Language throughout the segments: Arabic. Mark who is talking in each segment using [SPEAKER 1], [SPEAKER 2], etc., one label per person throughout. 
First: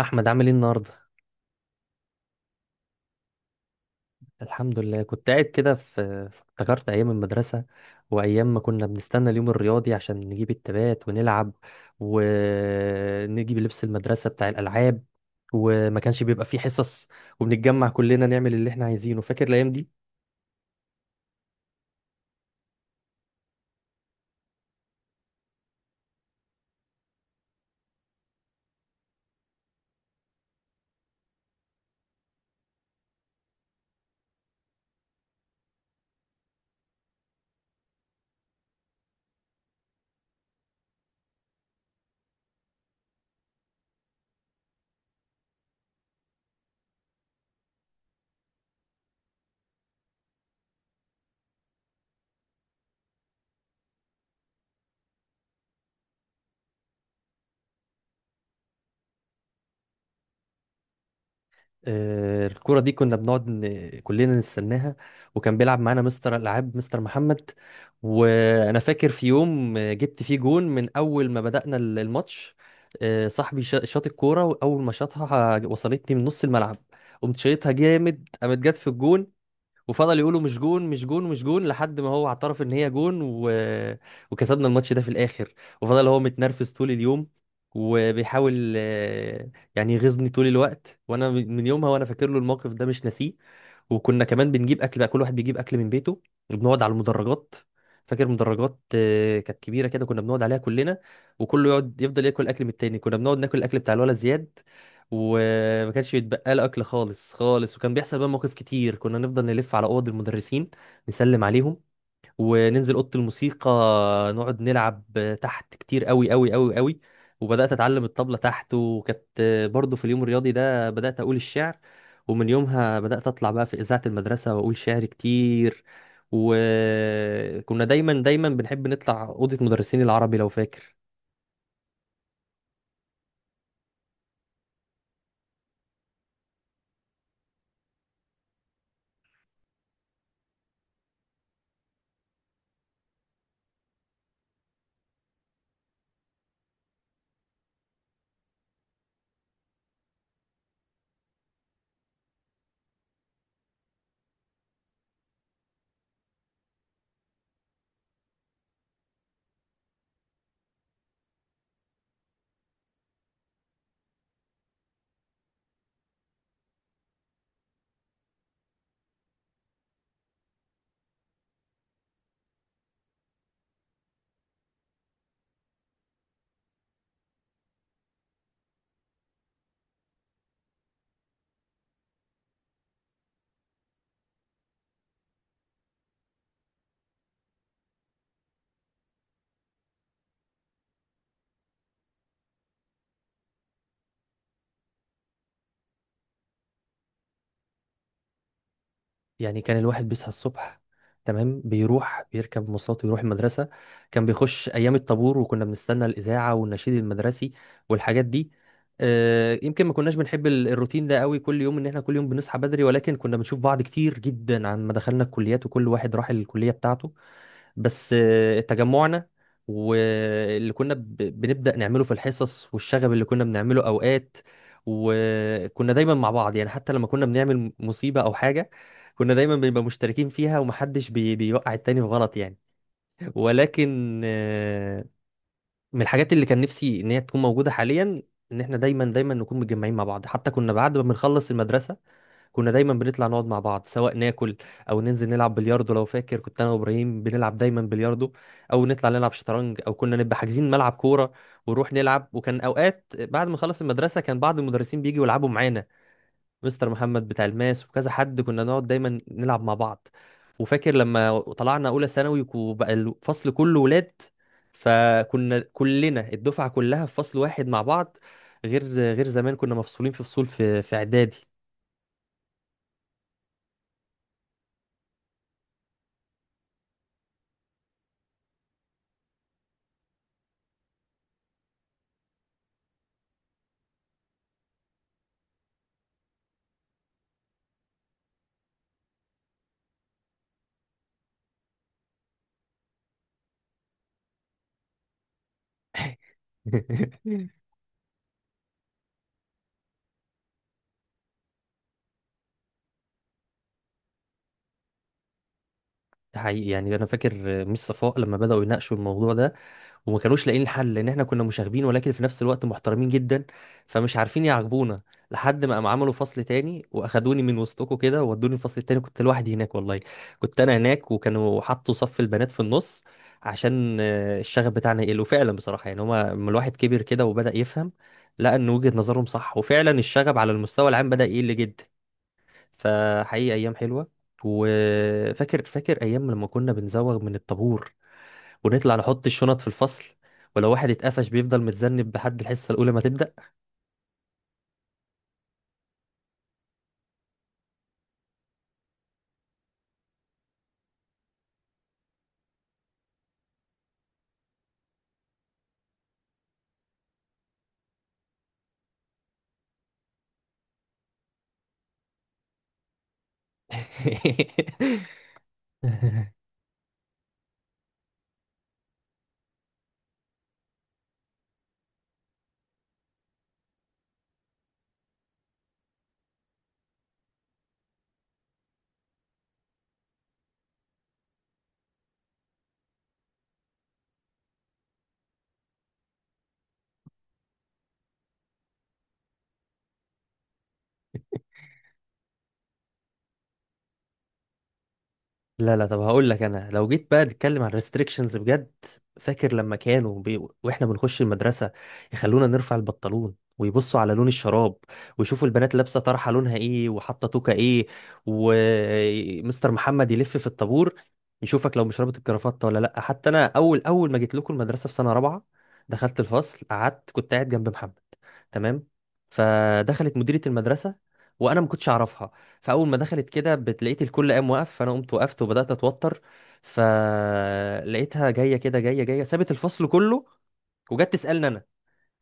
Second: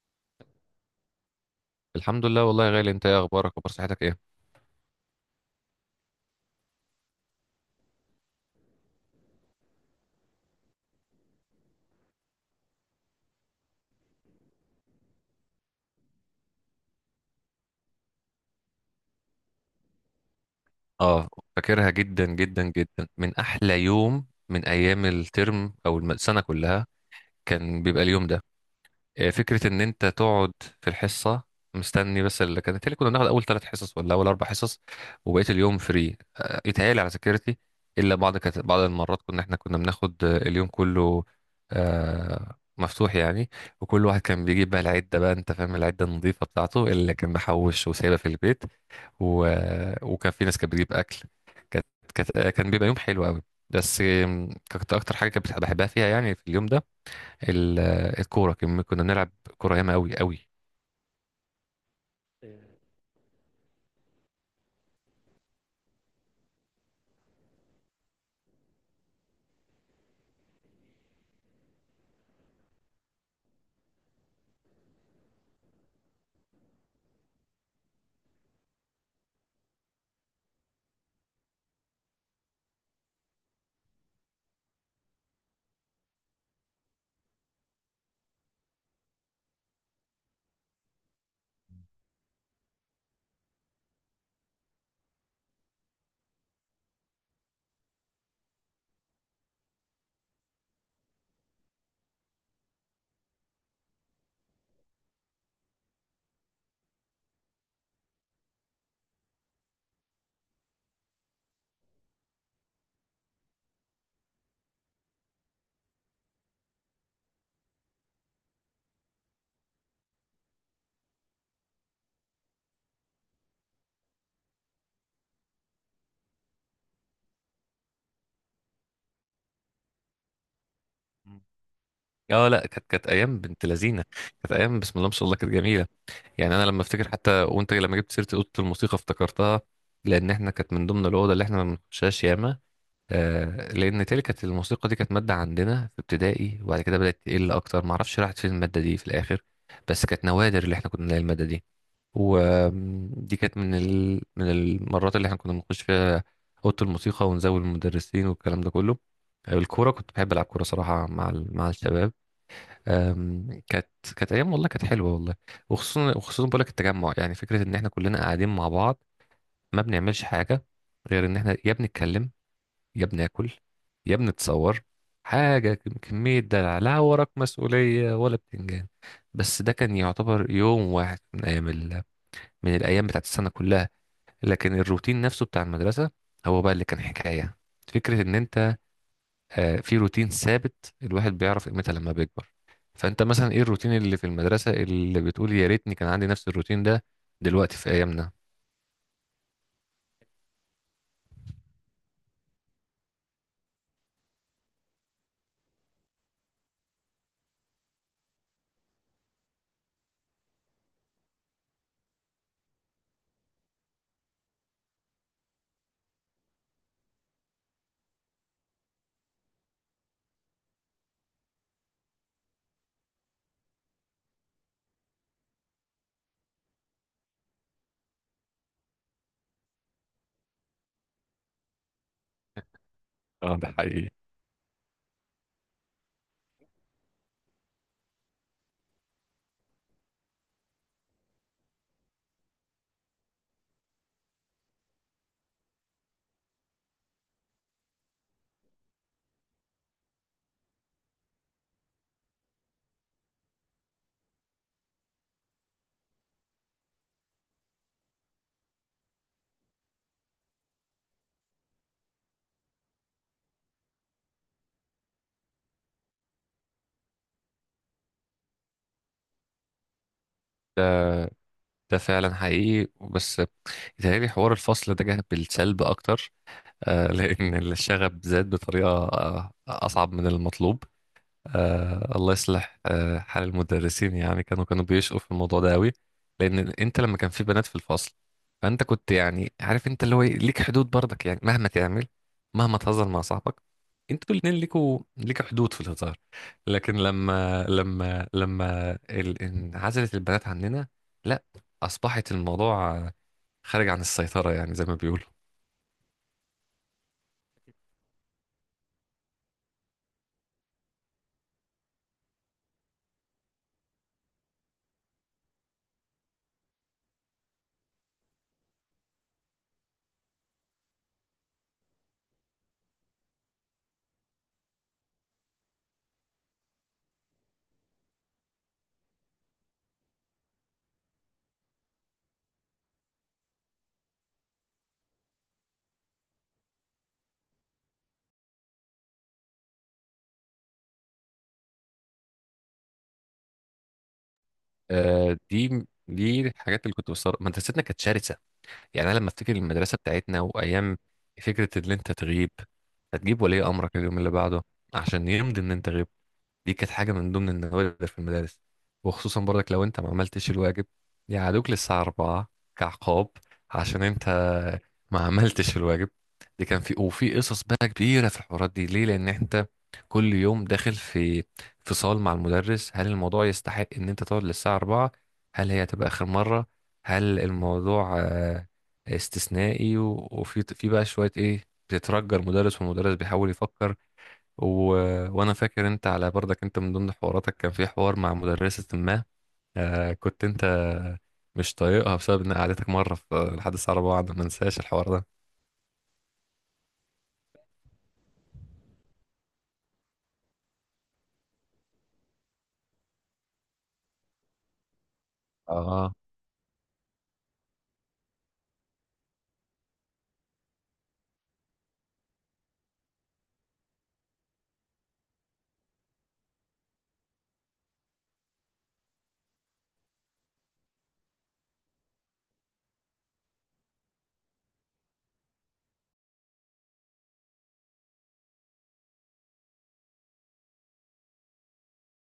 [SPEAKER 1] احمد، عامل ايه النهارده؟
[SPEAKER 2] الحمد لله والله يا غالي، انت ايه اخبارك؟ اخبار صحتك ايه؟
[SPEAKER 1] الحمد لله. كنت قاعد كده افتكرت ايام المدرسه، وايام ما كنا بنستنى اليوم الرياضي عشان نجيب التبات ونلعب، ونجيب لبس المدرسه بتاع الالعاب، وما كانش بيبقى فيه حصص، وبنتجمع كلنا نعمل اللي احنا عايزينه. فاكر الايام دي؟
[SPEAKER 2] اه، فاكرها جدا جدا جدا. من احلى يوم من ايام الترم او السنه كلها كان بيبقى اليوم ده. فكره ان انت تقعد في الحصه مستني، بس اللي كانت، اللي كنا بناخد اول ثلاث حصص ولا اول اربع حصص وبقيه اليوم فري، يتهيألي على ذاكرتي. الا بعض، كانت بعض المرات كنا بناخد اليوم كله، مفتوح يعني. وكل واحد كان بيجيب بقى العده، بقى انت فاهم العده النظيفه بتاعته اللي كان محوش وسايبها في البيت. و... وكان في ناس كانت بتجيب اكل. كانت كان بيبقى يوم حلو قوي. بس كانت اكتر حاجه كنت بحبها فيها يعني في اليوم ده الكوره. كنا بنلعب كوره ياما، قوي قوي.
[SPEAKER 1] الكرة دي كنا بنقعد كلنا نستناها، وكان بيلعب معانا مستر الألعاب مستر محمد. وأنا فاكر في يوم جبت فيه جون من أول ما بدأنا الماتش. صاحبي شاط الكورة، وأول ما شاطها وصلتني من نص الملعب، قمت شايطها جامد، قامت جت في الجون. وفضل يقولوا مش جون مش جون مش جون لحد ما هو اعترف ان هي جون، وكسبنا الماتش ده في الاخر. وفضل هو متنرفز طول اليوم، وبيحاول يعني يغيظني طول الوقت. وانا من يومها وانا فاكر له الموقف ده، مش ناسيه. وكنا كمان بنجيب اكل بقى، كل واحد بيجيب اكل من بيته، وبنقعد على المدرجات. فاكر مدرجات كانت كبيره كده، كنا بنقعد عليها كلنا، وكله يقعد يفضل ياكل اكل من التاني. كنا بنقعد ناكل الاكل بتاع الولد زياد، وما كانش بيتبقى له اكل خالص. وكان بيحصل بقى مواقف كتير. كنا نفضل نلف على اوض المدرسين، نسلم عليهم، وننزل اوضه الموسيقى نقعد نلعب تحت كتير قوي قوي قوي قوي. وبدات اتعلم الطبله تحت، وكانت برضو في اليوم الرياضي ده بدات اقول الشعر. ومن يومها بدات اطلع بقى في اذاعه المدرسه واقول شعر كتير. وكنا دايما بنحب نطلع اوضه مدرسين العربي لو فاكر.
[SPEAKER 2] اه، لا، كانت ايام بنت لذينه. كانت ايام بسم الله ما شاء الله، كانت جميله. يعني انا لما افتكر، حتى وانت لما جبت سيره اوضه الموسيقى افتكرتها، لان احنا كانت من ضمن الاوضه اللي احنا ما بنخشهاش ياما. آه، لان تلك كانت الموسيقى دي، كانت ماده عندنا في ابتدائي، وبعد كده بدات تقل. اكتر ما اعرفش راحت فين الماده دي في الاخر. بس كانت نوادر اللي احنا كنا نلاقي الماده دي. ودي كانت من المرات اللي احنا كنا بنخش فيها اوضه الموسيقى ونزود المدرسين والكلام ده كله. الكوره كنت بحب العب كوره صراحه مع الشباب. آم، كانت كانت ايام والله، كانت حلوه والله. وخصوصا، وخصوصا بقول لك التجمع، يعني فكره ان احنا كلنا قاعدين مع بعض ما بنعملش حاجه غير ان احنا يا بنتكلم، يا بناكل، يا بنتصور. حاجة كمية دلع، لا وراك مسؤولية ولا بتنجان. بس ده كان يعتبر يوم واحد من الأيام بتاعت السنة كلها. لكن الروتين نفسه بتاع المدرسة هو بقى اللي كان حكاية. فكرة إن أنت، في روتين ثابت، الواحد بيعرف قيمتها لما بيكبر. فأنت مثلا إيه الروتين اللي في المدرسة اللي بتقول يا ريتني كان عندي نفس الروتين ده دلوقتي في أيامنا؟
[SPEAKER 1] يعني كان الواحد بيصحى الصبح، تمام، بيروح بيركب مواصلات ويروح المدرسة. كان بيخش أيام الطابور، وكنا بنستنى الإذاعة والنشيد المدرسي والحاجات دي. يمكن ما كناش بنحب الروتين ده قوي كل يوم، ان احنا كل يوم بنصحى بدري، ولكن كنا بنشوف بعض كتير جدا عن ما دخلنا الكليات وكل واحد راح الكلية بتاعته. بس تجمعنا واللي كنا بنبدأ نعمله في الحصص، والشغب اللي كنا بنعمله أوقات، وكنا دايما مع بعض. يعني حتى لما كنا بنعمل مصيبة أو حاجة، كنا دايما بنبقى مشتركين فيها، ومحدش بيوقع التاني في غلط يعني.
[SPEAKER 2] اه، ده حقيقي.
[SPEAKER 1] ولكن من الحاجات اللي كان نفسي إن هي تكون موجودة حاليا، إن إحنا دايما نكون متجمعين مع بعض. حتى كنا بعد ما بنخلص المدرسة، كنا دايما بنطلع نقعد مع بعض، سواء ناكل، او ننزل نلعب بلياردو. لو فاكر، كنت انا وابراهيم بنلعب دايما بلياردو، او نطلع نلعب شطرنج، او كنا نبقى حاجزين ملعب كوره ونروح نلعب. وكان اوقات بعد ما خلص المدرسه كان بعض المدرسين بيجوا يلعبوا معانا، مستر محمد بتاع الماس وكذا حد، كنا نقعد دايما نلعب مع بعض. وفاكر لما طلعنا اولى ثانوي وبقى الفصل كله ولاد، فكنا كلنا الدفعه كلها في فصل واحد مع بعض، غير زمان كنا مفصولين في فصول في
[SPEAKER 2] ده
[SPEAKER 1] اعدادي.
[SPEAKER 2] ده فعلا حقيقي، بس بيتهيألي حوار الفصل ده جه بالسلب أكتر. آه، لأن الشغب زاد بطريقة أصعب من المطلوب. الله يصلح حال المدرسين. يعني كانوا بيشقوا في الموضوع ده أوي، لأن أنت لما كان في بنات في الفصل فأنت كنت يعني عارف أنت اللي هو إيه، ليك حدود برضك، يعني مهما تعمل، مهما تهزر مع صاحبك، انتوا الاتنين ليكوا، ليك حدود في الهزار. لكن لما انعزلت البنات عننا، لا، أصبحت الموضوع خارج عن السيطرة، يعني زي ما بيقولوا.
[SPEAKER 1] ده حقيقي. يعني انا فاكر ميس صفاء لما بداوا يناقشوا الموضوع ده، وما كانوش لاقيين الحل، لان احنا كنا مشاغبين ولكن في نفس الوقت محترمين جدا، فمش عارفين يعاقبونا. لحد ما قام عملوا فصل تاني واخدوني من وسطكم كده وودوني الفصل التاني. كنت لوحدي هناك والله، كنت انا هناك، وكانوا حطوا صف البنات في النص، عشان الشغف بتاعنا يقل. وفعلا بصراحه يعني هما، لما الواحد كبر كده وبدا يفهم، لقى ان وجهه نظرهم صح، وفعلا الشغب على المستوى العام بدا يقل جدا. فحقيقي ايام حلوه. وفاكر، ايام لما كنا بنزوغ من الطابور ونطلع نحط الشنط في الفصل، ولو واحد اتقفش بيفضل متذنب لحد الحصه الاولى ما تبدا.
[SPEAKER 2] دي الحاجات اللي كنت بستغرب. مدرستنا كانت شرسة. يعني أنا لما أفتكر المدرسة بتاعتنا وأيام، فكرة إن أنت تغيب هتجيب ولي أمرك اليوم اللي بعده عشان يمضي إن أنت غبت، دي كانت حاجة من ضمن النوادر في المدارس. وخصوصا برضك لو انت ما عملتش الواجب يقعدوك للساعة 4 كعقاب، عشان انت ما عملتش الواجب. دي كان في، وفي قصص بقى كبيرة في الحوارات دي. ليه؟ لأن انت كل يوم داخل في فصال مع المدرس، هل الموضوع يستحق ان انت تقعد للساعة 4؟ هل هي هتبقى آخر مرة؟ هل الموضوع استثنائي؟ وفي في بقى شوية ايه، بتترجى المدرس والمدرس بيحاول يفكر. و... وانا فاكر انت، على برضك انت من ضمن حواراتك كان في حوار مع مدرسة ما، آه، كنت انت مش طايقها بسبب ان قعدتك مرة في لحد الساعة 4، بعد ما انساش الحوار ده.
[SPEAKER 1] لا طب هقول لك، انا لو جيت بقى نتكلم عن ريستريكشنز بجد، فاكر لما واحنا بنخش المدرسه، يخلونا نرفع البنطلون ويبصوا على لون الشراب، ويشوفوا البنات لابسه
[SPEAKER 2] اه.
[SPEAKER 1] طرحه لونها ايه وحاطه توكه ايه. ومستر محمد يلف في الطابور يشوفك لو مش رابط الكرافته ولا لا. حتى انا اول ما جيت لكم المدرسه في سنه رابعه، دخلت الفصل قعدت، كنت قاعد جنب محمد، تمام. فدخلت مديره المدرسه وانا ما كنتش اعرفها، فاول ما دخلت كده لقيت الكل قام وقف، فانا قمت وقفت وبدات اتوتر. فلقيتها جايه كده، جايه سابت الفصل كله وجت تسالني انا.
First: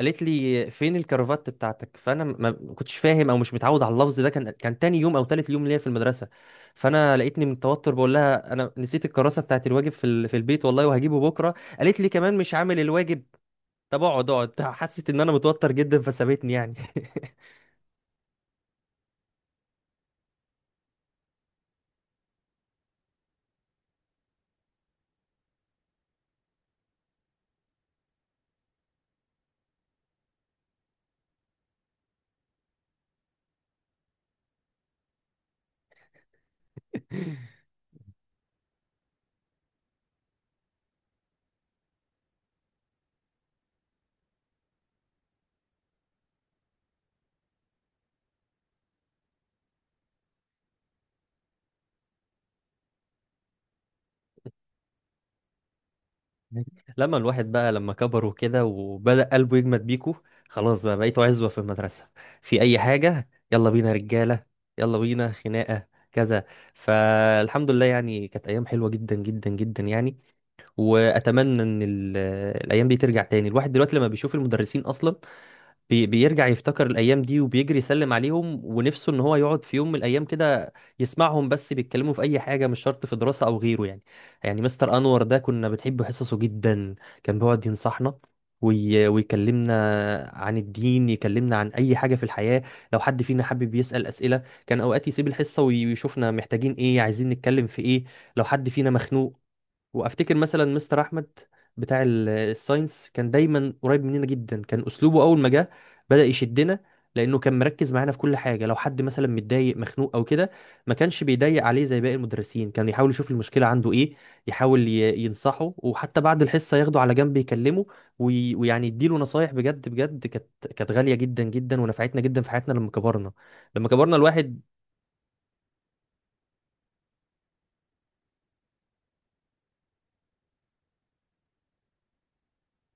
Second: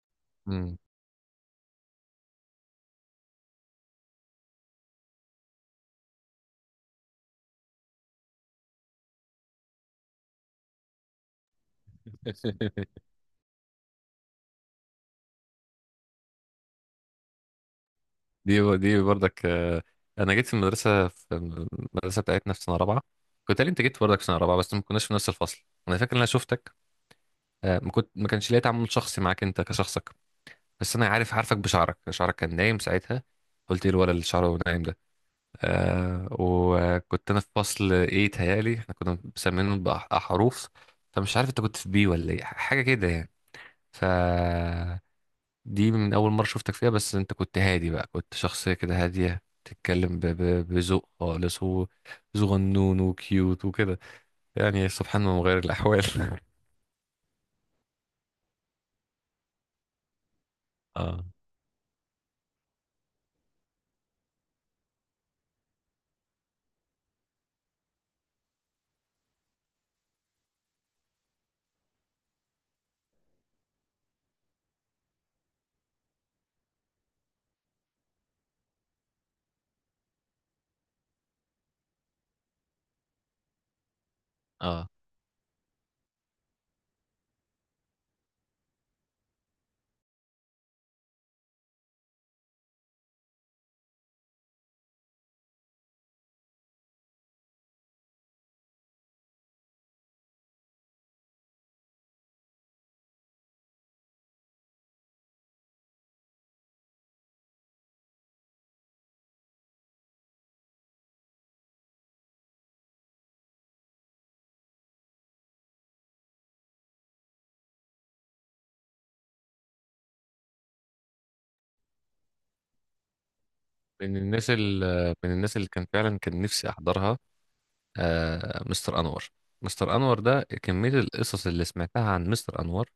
[SPEAKER 1] قالت لي
[SPEAKER 2] مم.
[SPEAKER 1] فين الكرافات بتاعتك؟ فانا ما كنتش فاهم او مش متعود على اللفظ ده، كان تاني يوم او تالت يوم ليا في المدرسه. فانا لقيتني من التوتر بقول لها انا نسيت الكراسه بتاعت الواجب في في البيت والله، وهجيبه بكره. قالت لي كمان مش عامل الواجب؟ طب اقعد. حست ان انا متوتر جدا فسابتني يعني.
[SPEAKER 2] دي برضك، انا جيت في المدرسه بتاعتنا في سنه رابعه. كنت، قال انت جيت برضك في سنه رابعه، بس ما كناش في نفس الفصل. انا فاكر ان انا شفتك، ما كانش ليا تعامل شخصي معاك انت كشخصك. بس انا عارف، عارفك بشعرك، شعرك كان نايم ساعتها. قلت ايه الولد اللي شعره نايم؟ آه، وكنت انا في فصل ايه، تهيالي احنا كنا مسمينه بأحرف، فمش عارف انت كنت في بي ولا ايه حاجه كده يعني. ف دي من اول مره شفتك فيها، بس انت كنت هادي بقى، كنت شخصيه كده هاديه، تتكلم بذوق خالص وصغنون وكيوت وكده. يعني سبحان الله مغير الاحوال.
[SPEAKER 1] لما الواحد بقى لما كبر وكده وبدأ قلبه يجمد بيكو، خلاص بقى بقيتوا
[SPEAKER 2] اه
[SPEAKER 1] عزوة في المدرسة، في أي حاجة يلا بينا رجالة، يلا بينا خناقة كذا. فالحمد لله يعني كانت أيام حلوة جدا جدا جدا يعني. وأتمنى إن الأيام دي ترجع تاني. الواحد دلوقتي لما بيشوف المدرسين أصلا، بيرجع يفتكر الأيام دي، وبيجري يسلم عليهم، ونفسه إن هو يقعد في يوم من الأيام كده يسمعهم بس بيتكلموا في أي حاجة، مش شرط في دراسة أو غيره يعني. يعني
[SPEAKER 2] اه،
[SPEAKER 1] مستر أنور ده كنا بنحب حصصه جدا، كان بيقعد ينصحنا ويكلمنا عن الدين، يكلمنا عن أي حاجة في الحياة. لو حد فينا حابب يسأل أسئلة، كان أوقات يسيب الحصة ويشوفنا محتاجين إيه، عايزين نتكلم في إيه، لو حد فينا مخنوق. وافتكر مثلا مستر احمد بتاع الساينس، كان دايما قريب مننا جدا. كان اسلوبه اول ما جه بدأ يشدنا، لانه كان مركز معانا في كل حاجه. لو حد مثلا متضايق مخنوق او كده، ما كانش بيضايق عليه زي باقي المدرسين، كان يحاول يشوف المشكله عنده ايه، يحاول ينصحه، وحتى بعد الحصه ياخده على جنب يكلمه ويعني يديله نصايح بجد. كانت غاليه جدا جدا ونفعتنا جدا في حياتنا لما كبرنا. لما كبرنا الواحد
[SPEAKER 2] من الناس اللي كان فعلا كان نفسي احضرها آه، مستر انور. مستر انور ده، كميه القصص اللي سمعتها عن مستر انور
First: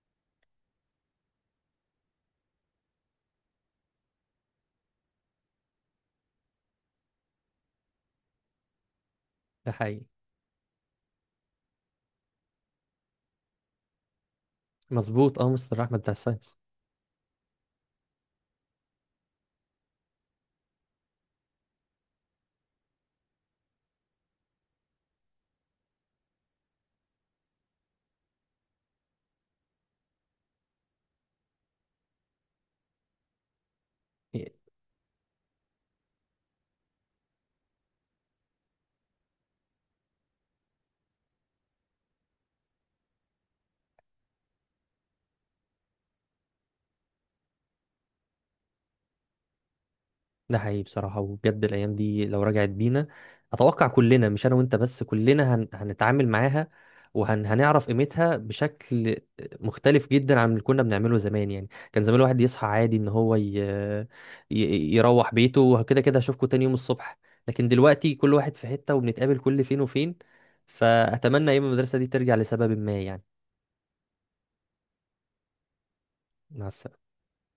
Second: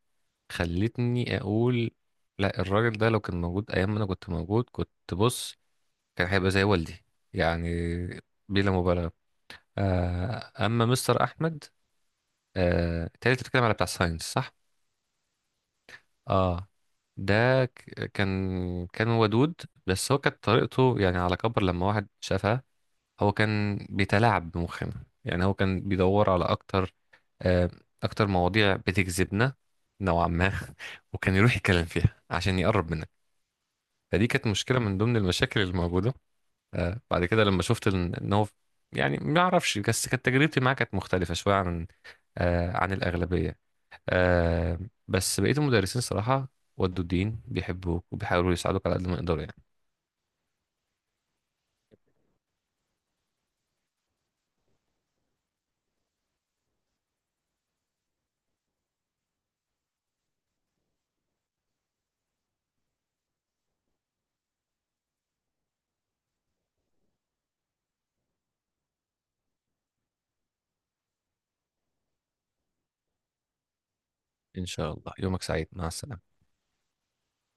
[SPEAKER 2] خلتني اقول لا، الراجل ده لو كان موجود ايام ما انا كنت موجود، كنت بص، كان هيبقى زي والدي، يعني بلا مبالغه.
[SPEAKER 1] ده حقيقي.
[SPEAKER 2] آه، اما مستر احمد، آه تالي، بتتكلم على بتاع ساينس صح؟
[SPEAKER 1] مظبوط، اه مستر احمد بتاع الساينس.
[SPEAKER 2] اه، ده كان ودود، بس هو كانت طريقته، يعني على كبر لما واحد شافها، هو كان بيتلاعب بمخنا. يعني هو كان بيدور على اكتر، آه، اكتر مواضيع بتجذبنا نوعا ما. وكان يروح يتكلم فيها عشان يقرب منها، فدي كانت مشكلة من ضمن المشاكل الموجودة. بعد كده لما شفت إن هو، يعني ما أعرفش، بس كانت تجربتي معاه كانت مختلفة شوية عن، عن الأغلبية. آه، بس بقية المدرسين صراحة، ودوا الدين، بيحبوك وبيحاولوا يساعدوك على قد ما يقدروا يعني.
[SPEAKER 1] ده حقيقي بصراحة، وبجد الأيام دي لو رجعت بينا، أتوقع كلنا مش أنا وأنت بس، كلنا هنتعامل معاها، وهنعرف قيمتها بشكل مختلف جدا عن اللي كنا بنعمله زمان. يعني كان زمان الواحد يصحى عادي إن هو يروح بيته، وكده كده هشوفكوا تاني يوم الصبح. لكن دلوقتي كل واحد في حتة، وبنتقابل كل فين وفين. فأتمنى أيام المدرسة دي ترجع لسبب ما يعني.
[SPEAKER 2] إن شاء الله، يومك سعيد، مع السلامة.
[SPEAKER 1] مع السلامة.